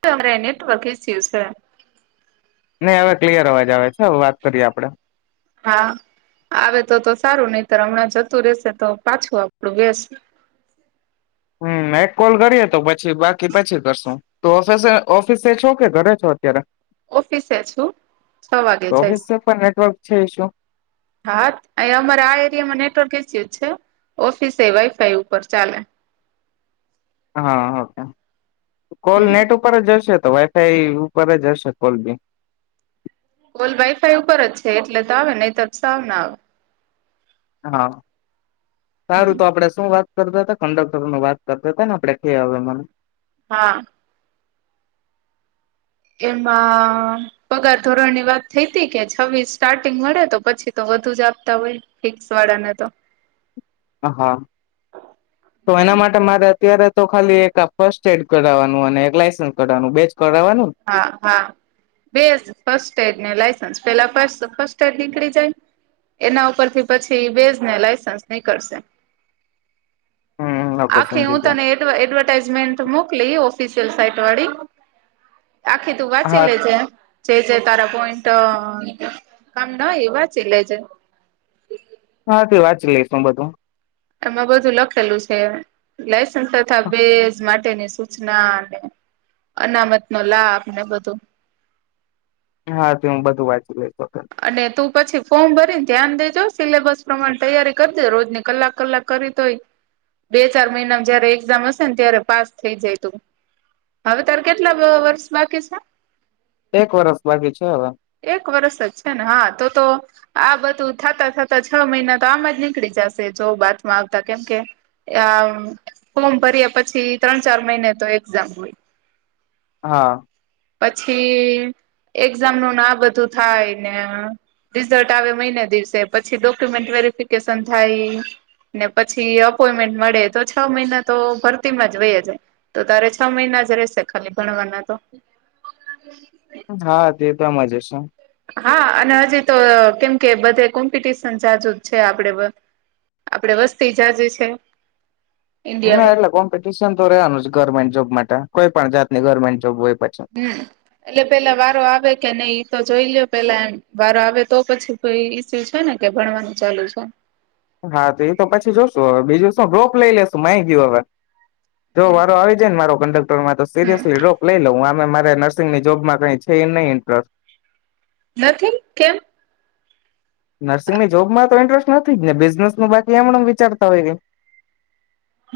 તે [unintelligible] નેટવર્કિ થયુ છે. નહી હવે ક્લિયર અવાજ આવે છે હવે વાત કરીએે આપણે હા આવે તો તો સારું નહિતર હમણાં જતું રહેશે તો પાછું આપણું બેસ હમ એક કોલ કરીએ તો પછી બાકી પછી કરશુ તો ઓફિસે ઓફિસે છો કે ઘરે છો અત્યારે ઓફિસે છું છ વાગે જઈશ ઓફિસ પણ નેટવર્ક છે ઈશું હા અમારે આ એરિયામાં નેટવર્કે છે. છે ઓફિસ એ વાઈફાઈ ઉપર ચાલે હા હા કેમ કોલ હમ નેટ ઉપર જ જશે તો વાઈફાઈ ઉપર જ હશે કોલ બી કોલ વાઈફાઈ ઉપર જ છે એટલે તો આવે નહી તો સાવ ન આવે હા. સારું હમ તો આપડે શું વાત કરતા હતા કંડક્ટરું વાત કરતા હતા ને આપડે કે હવે મા હા. એમાં પગાર ધોરણની વાત થઈ હતી કે છવ્વીસ સ્ટાર્ટિંગ મળે તો પછી તો વધુ જ આપતા હોય ફિક્સ વાળાને તો. હા, તો એના માટે મારે અત્યારે તો ખાલી એક ફર્સ્ટ એડ કરવાનું અને એક લાયસન્સ કરવાનું બેજ કરાવવાનું ને? હા, હા બેસ્ટ ફસ્ટડ ને લ પેલા ફસ્ટ એડ નીકળી જાય એના ઉપરથી પછી બેસને લાયસન્સ નીકળશે હમ ઓકે આખી સમજી હું ગયો તને એટવ એડવર્ટાઈઝમેન્ટ મોકલી સ્પીશલ સાઈટ વાળી આખી તું વાંચી હા લેજે. જે જે તારા પોઈન્ટ કામના હોય એવા તે વાચી લેજે. હા, તે વાંચી લાયખુ બધું. એમાં બધું લખેલું છે લ તથા બેમાંથી તેની સૂચના અને અનામત નો લાભ ને બધું હા, તો હું બધું વાંચી લઈ. અને તો પછી ફોર્મ ભરીને ધ્યાન દેજો સિલેબસ પ્રમાણે તૈયારી કરીજે. રોજની કલાક, કલાક કરી તોય બે ચાર મહિના જયારે એક્ઝામ હશે ને ત્યારે પાસ થઈ જાય તું હવે તારે કેટલા વર્ષ બાકી છે? એક વષૅ બાકી છે હવે. એક વર્ષ જ છે ને હા તો તો આ બધું થતા થતા છ મહિના તો આમાં જ નીકળી જશે જો બાતમાં આવતા કેમકે આ ફોર્મ ભર્યા પછી ત્રણ ચાર મહિને તો એક્ઝામ હોય. હા. પછી એક્ઝામ નું ના બધું થાય ને રિઝલ્ટ આવે મહિને દિવસે પછી ડોક્યુમેન્ટ વેરિફિકેશન થાય ને પછી અપોઈમેન્ટ મળે તો છ મહિના તો ભરતીમાં વયા જાય તો તારે છ મહિના જ રહશે ખાલી ભણવાના તો. [inaudible] હા, તે પણ મજા છું હા અને હજી તો કેમ કે બધે કોમ્પિટિશન જાજુજ છે આપડે આપડે વસ્તી જાઝી છે. હા ઈન્ડિયામાં એટલે કોમ્પિટિશન તો રહવાનું જ ગવર્મેન્ટ જોબ માટે કોઈ પણણ જાતની ગવર્મેન્ટ જોબ હોય. પછી હમ એટલે પેલા વારો આવે કે નહી તો જોઈ લ પેલા એમ વારો આવે તો પછી કોઈ ઈસ્યુ છે ને કે ભણવાનું ચાલુ છે. હા તો એ તો પછી જોશું હવે બીજું વ ડ્રોપ લઈ લેશુ માય ગય હવે જો હમ વારો આવી જાય ને મારો કંડક્ટરમાં તો હમ સીરિયસલી રોક લઈ લઉ હ મારે નર્સિંગની જોબમાં કઈ છે એ નહી ઇન્ટરસ્ટ નથી કેમ નર્સિંગની જોબમાં તો ઇન્ટરેસ્ટ નથી જ ને બિઝનેસ ન બાકી એમને વિચારતા હોય કે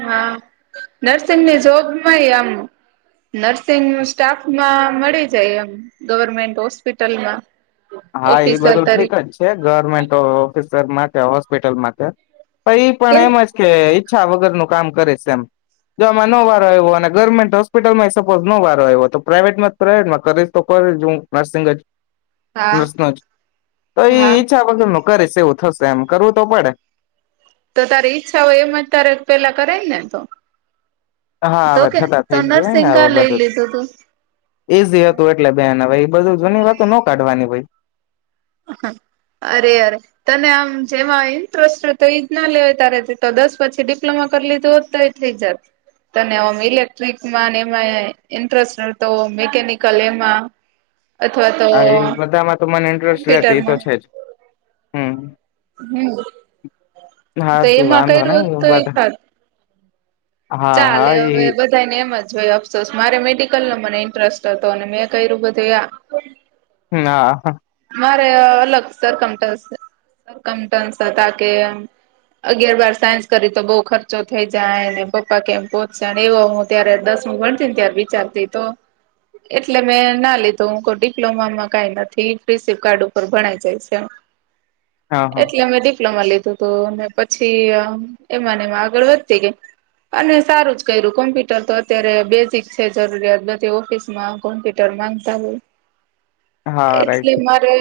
હા નર્સિંગની જોબમાંય એમ નર્સિંગ સ્ટાફમાં મળી જાય એમ ગવર્મેન્ટ હોસ્પિટલમાં હા એ ઓફિસર બધું ઠીક તરીકે જ છે ગવર્મેન્ટ ઓફિસરમાં ત્યા હોસ્પિટલમાં ત્યા પણ ઈ પણ કેમ એમ જ કે છા વગરનું કામ કરે એમ જોમાં ન વારો આવ્યો અને ગવર્મેન્ટ હોસ્પિટલમાં સપોઝ નો વારો આવ્યો તો પ્રાાઈવેટમાં પ્રાઇવેટમાં કરેશ તો કરે હું નર્સિંગ જ હા શ તો એ હા ઈચ્છા વગરનો કરે સે એવું થશે એમ કરવું તો પડે તો તારી ઈચ્છા હોય એમ જ તારે પેલા કરે ને તો હા તો હવે કે થતા તો થઈ ગયું હોય ને નર્સિંગ હવે કા લઈ બધું તુ લીધું તું ઈઝી હતું એટલે બેન હવે બધું જૂની વાત નો કાઢવાની હોય અરે અરે તને આમ જેમાં ઇન્ટરેસ્ટ તો એઈજ ના લેવાય તારે તો દસ પછી ડિપ્લોમા કરી લીધું હો જ એ થઇ જત તનેમ ઇલેક્ટ્રિકમાં એમાં ઇન્ટરેસ્ટ તો મેકેનિકલ એમા હા એ બધામાં તમને ઈન્ટરેસ્ટ લેતી એ તો કોમ્પ્યુટરમાં છે જ હમ હમ હા તો તે એમાં કઈ વાંધો રોજ નઈ તો બધા એકત હા હા ચાલે એ હવે બધા ને એમ જ અફસોસ મારે મેડિકલ નો મને ઇન્ટરેસ્ટ હતો અને મેં કર્યું બધું આ હ હા મારે અલગ સરકમ સરકમટન્સ હતા કેમ અગિયાર બાર સાયન્સ કરી તો બહ ખર્ચો થઈ જાય પપ્પા કેમ પોહચાડે એવો હું ત્યારે દસમું ભણતી ને ત્યારે વિચારતી તો એટલે મેં ના લીધું હું કો ડિપ્લોમામાં કાઈ નથી. ફ્રી સીપ કાર્ડ ઉપર ભણાઈ જાય છે. હા હા એટલે મેં ડિપ્લોમા લીધી તો તો ને પછી એમાંનેમાં આગળ વધતી ગઈ અને સારું જ કર્યું કોમ્પ્યુટર તો અત્યારે બેઝિક છે જરૂરિયાત બધી ઓફિસમાં કોમ્પ્યુટર માંગતા હોય હા રાઈટ એટલે મારે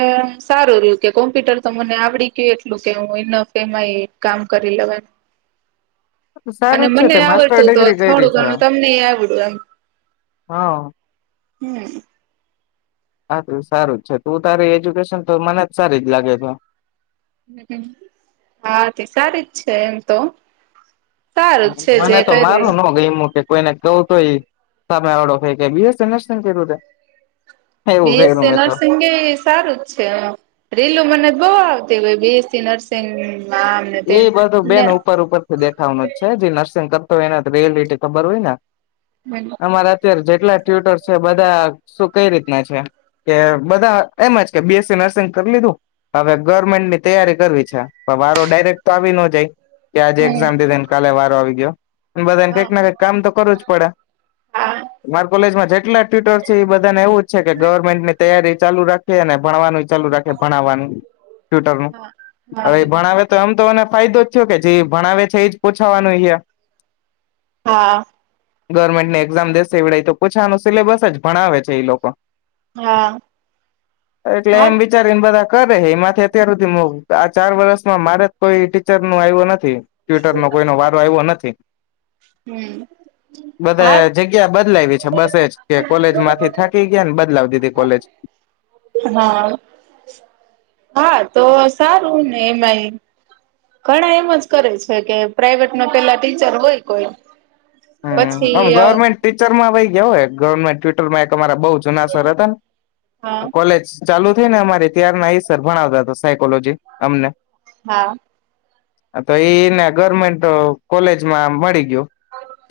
સારું રહ્યું કે કોમ્પ્યુટર તો મને આવડી ગયું એટલું કે હું એનફ એમાં કામ કરી લેવા અને સારું જ છે મને તે માસ્ટર આવડતું તો ડિગ્રી કરી થોડું છે ઘણું તમને આવડ તો એમ હા હમ હા તે સારું જ છે તું તારી એજ્યુકેશન તો મને જ સારી જ લાગે છે. હા તે સારી જ છે એમ તો સારું જ છે જે મને તો કર્યું મારૂ નો ગયમુ તે કોઈને કવ તોય સામે વાળો કોઈ કે [unintelligible] એવું કર્યું બીએસસી મેં તો નર્સિંગ એ સારું જ છે રીલું મને બઉ આવે તે અવે બીએસસી નર્સિંગ આમને તેમ એ બધું બેન ને ઉપર ઉપરથી દેખાવાનું જ છે જે નર્સિંગ કર તો એના રિયાલિટી ખબર હોય ને હમ અમારે અત્યારે જ કેટલા ટ્યુટર છે બધા શું કઈ રીતના છે કે બધા એમ જ કે બીએસસી નર્સિંગ કરી લીધું હવે ગવર્મેન્ટની તૈયારી કરવી છે. પણ વારો ડાયરેક્ટ તો આવી નો જાય. કે આજે એક્ઝામ દે દેન કાલે વાર આવી ગયા. બધાને હા કઈક ના કઈક કામ તો કરવું જ પડે. હા માર કોલેજમાં જેટલા ટ્વિટર છે એ બધા ને એવું જ છે કે ગવર્મેન્ટ ની તૈયારી ચાલુ રાખીએ અને ભણવાની ચાલુ રાખે ભણાવવાનું ટયુટર નું હા હા હવે ભણાવે તો એમ તોને ફાયદો જ થયો કે જે ભણાવે છે એજ પૂછવાનું હે. હા. ગવર્મેન્ટ ની એક્ઝામ દેશે એવડે તો પૂછાનું સિલેબસ જ ભણાવે છે એ લોકો. હા એટલે હા એમ વિચારીને બધા કરે એમાંથી અત્યાર સુધી અ આ ચાર વર્ષમાં મારે કોઈ ટીચર નું આયવુ નથ નથી. ટ્વિટર માં કોઈનો વારો આવ્યો નથ હે. હમ હા બધા જગ્યા બદલાવી છે બસ એજ કે કોલેજ માંથી થાકી ગયા ને બદલાવી દીધી કોલેજ. હા હા તો સારું ને એમાં એ ઘણા એમ જ કરે છે કે પ્રાાઈવેટ ન પેલા ટીચર હોય કોઈ હમ્મ, પછી આમ ગવર્મેન્ટ હા ટીચરમાં વઈ ગ્યા હો એક. ગવર્મેન્ટ ટ્વિટર માં એક અમારા બવ જુના સર હતા ન, તો કોલેજ ચાલુ થઇ ને અમારે ત્યાર ના એ સર ભણાવતા તા સાયકોલોજી અમને. હા. તો એઈને ગવર્મેન્ટ કોલેજ માં મળી ગયુ.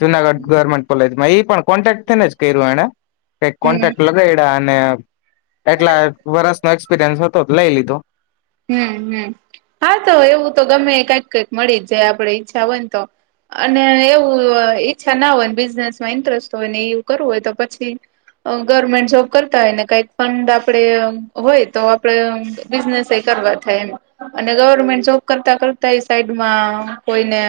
જુનાગઢ ગવર્મેન્ટ કોલેજમાં ઈ પણ કોન્ટેક્ટ થે ને જ કર્યું એણે. કાંઈક હમ કોન્ટેક્ટ લગાડ્યા ને એકલા વરસનો એક્સપિરિયસ હતો ત લઈ લીધો. હમ્મ હમ્મ, હા તો એવું તો ગમે એ કાંઈક કાંઈક મળી જ જાય આપડે ઈચ્છા હોય ને તો અને એવું ઈચ્છા ના હોય ને બિઝનેસમાં ઇન્ટરેસ્ટ હોય ને એવું કરવું હોય તો પછી અ ગવર્મેન્ટ જોબ કરતા હોય ને કાંઈક ફંડ આપણે હોય તો આપડે બિઝનેસ એ કરવા થાય એમ અને ગવર્મેન્ટ જોબ કરતા કરતા એ સાઈડમાં કોઈને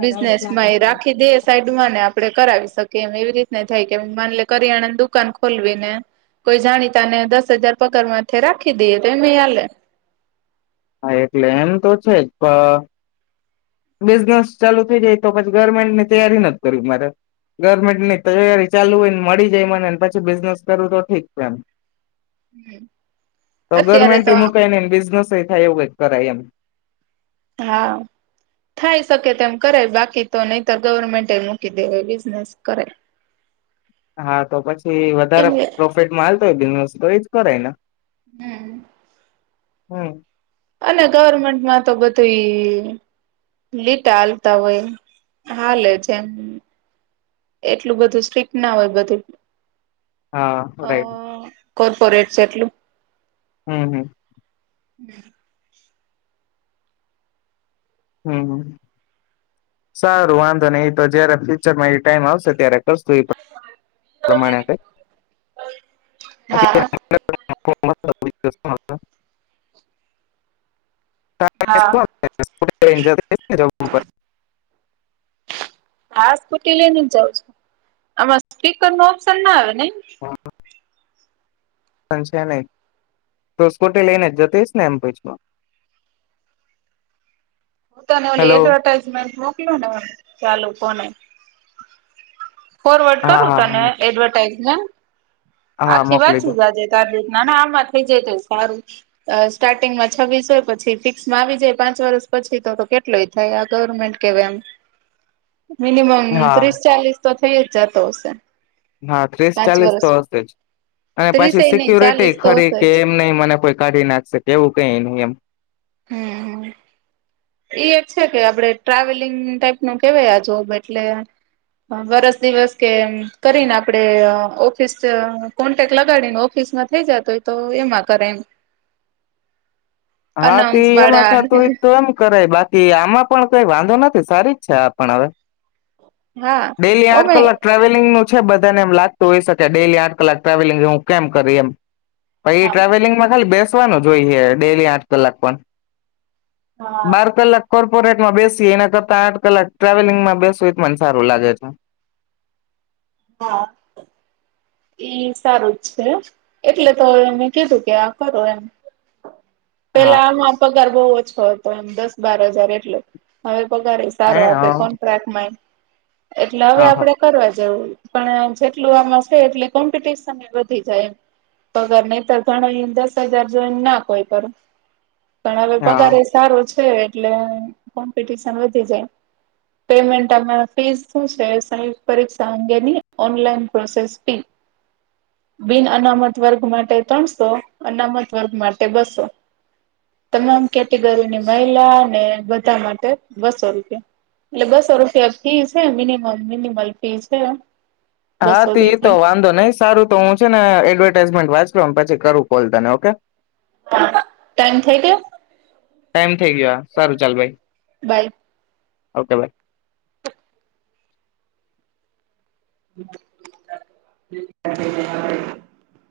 બિઝનેસ માંય રાખી દે સાઈડમાં ને આપ આપણે કરાવી શકીએ એમ એવી રીતને થાય કે માની લે કરિયાણાની દુકાન ખોલવી ને કોઈ જાણીતા ને દસ હજાર પગારમાંથે રાખી દઈએ તો એમ એ હાલેે. હા એટલે એમ તો છે જ પ બિઝનેસ ચાલુ થઈ જાય તો પછી ગવર્મેન્ટની તૈયારી નથી કરવી મારે. ગવર્મેન્ટની તૈયારી ચાલુ હોયને મળી જાય મને ને પછી બિઝનેસ કરવું તો ઠીક છે એમ. હમ તો અત્યારે તો ગવર્મેન્ટએ મુકાઇ નહીં ને બિઝનેસ એ થાય એવું કાંઈક કરાય એમ. હા થાય શકે તેમ કરાય બાકી તો નહીતર ગવર્મેન્ટએ મૂકી દેવાય બિઝનેસ કરાય. હા તો પછી કેમ વધારે કે પ્રોફિટમાં હાલ તોય બિઝનેસ તો ઈ જ કરેને હમ્મ હમ્મ અને ગવર્મેન્ટમાં તો બધું એ લીટા હાલતા હોય હાલે જેમ એટલું બધું સ્ટ્રીિક્ટ ના હોય બધે હા રાઇટ કોર્પોરેટ છે એટલું હમ્મ હમ્મ હમ્મ હમ્મ હમ્મ સારું વાંધો નઈ ઈ તો જયારે ફ્યુચરમાં એ ટાઈમ આવશે ત્યારે કરશું એ પ્રમાણે હા કાંઈક [unintelligible] હા [unintelligible] હા સ્કૂટી લઈ ને જ જાઉં છું. આમાં સ્પીકરનું ઓપ્શન ના આવે નઈ હા સંગ છે ને તું સ્કૂટી લઈને જ જતી હઈશ ને એમ પચમાં હું તને ઓલી એડવર્ટાઈઝમેન્ટ મોકલું ને ચાલુ કોને ફોરવર્ડ હા કરું હા તને એડવર્ટાઇઝ [inaudible] હા આખી મોકલી દો વાંચી જાજે તાર રીતે ના ના આમાં થઈ જાય તોય સારું. અ સ્ટાર્ટિંગમાં છવ્વીસ હોય પછી ફિક્સમાં આવી જાય પાંચ વર્ષ પછી તો તો કેટલુંય થાય આ ગવર્મેન્ટ કેવાય આમ મિનિમમ હા ત્રીસ, ચાલીસ તો થઈ જ જાતો હશે. હા ત્રીસ પાંચ ચાલીસ તો વર્ષ. હશે જ અને પછી ત્રીસેય નહી સિકીયોરીટી ચાલીસ તો ખરી હશે કે જ એમ ન મને કોઈ કાઢી નાખશે કે એવું કઈ નહી એમ. હમ્મ હ. એ એક છે કે આપણે ટ્રાવેલિંગ ટાઈપનું કેવાય આ જો એટલે વરસ દિવસ કે કરીને આપણે ઓફિસ કોન્ટેક્ટ લગાડીને ઓફિસમાં થઇ જતો હોય તો એમાં કરે એમ હા અનાઉન્સ તી એમાં વાળા થતું હોયે એમ કરાય બાકી આમાં પણ કઈ વાંધો નથી સારી જ છે આપણ હવે હા ડેલી આઠ ઓમે કલાક ટ્રાવેલિંગ નુ છે બધાને એમ લાગતું હોય શકે ડેલી આઠ કલાક ટ્રાવેલિંગ હું કેમ કરી એમ. પઈ એ હા ટ્રાવેલિંગ માં ખાલી બેસ- ન જોઈએ ડેલી આ કલાક પણ હા બાર કલાક કોર્પોરેટમાં બેસી એના કરતા આઠ કલાક ટ્રાવેલિંગમાં બેસું એ મને સારું લાગે છે. હા એ સારું જ છે એટલે તો અવે મેં કીધું કે આ કરો એમ હા પેલા આમ આપા કર બોવ ઓછો હતો એમ દસ બાર હજાર એટલો હવે પગારે સારો હે હ આપે કોન્ટ્રાક્ટ માંય એટલે હવે હ આપડે કરવા જવું પણ જેટલું આમાં છે એટલે કોમ્પિટશન વધી જાય એમ પગાર નહીતર ઘણાએ દસ હજાર જોઈને ના કોઈ પર પણ અવે હ પગારે એ સારો જ એટલે કોમ્પિટિશન વધી જાય પેમેન્ટ આમા ફીસ શું છે પરીક્ષા અંગેની ઓનલાઈન પ્રોસેસ બિન અનામત વર્ગ માટે ત્રણસો અનામત વર્ગ માટે બસો તમામ કેટેગરીની મહિલા અને બધા માટે બસો રૂપિયા એટલે બસો રૂપિયા ફી છે મિનિમમ મિનિમલ ફી છે. હા બસો તેતો જેટલી વાંધો નહી સારું તો હું છે ને એડવર્ટાાઈઝમેન્ટ વાંચ પછી કરું કોલ તને ઓકે ટાઈમ થઈ ગયો ટાઈમ થઇ ગયો. સારું ચાલ બાય બાય ઓકે બાય [unintelligible]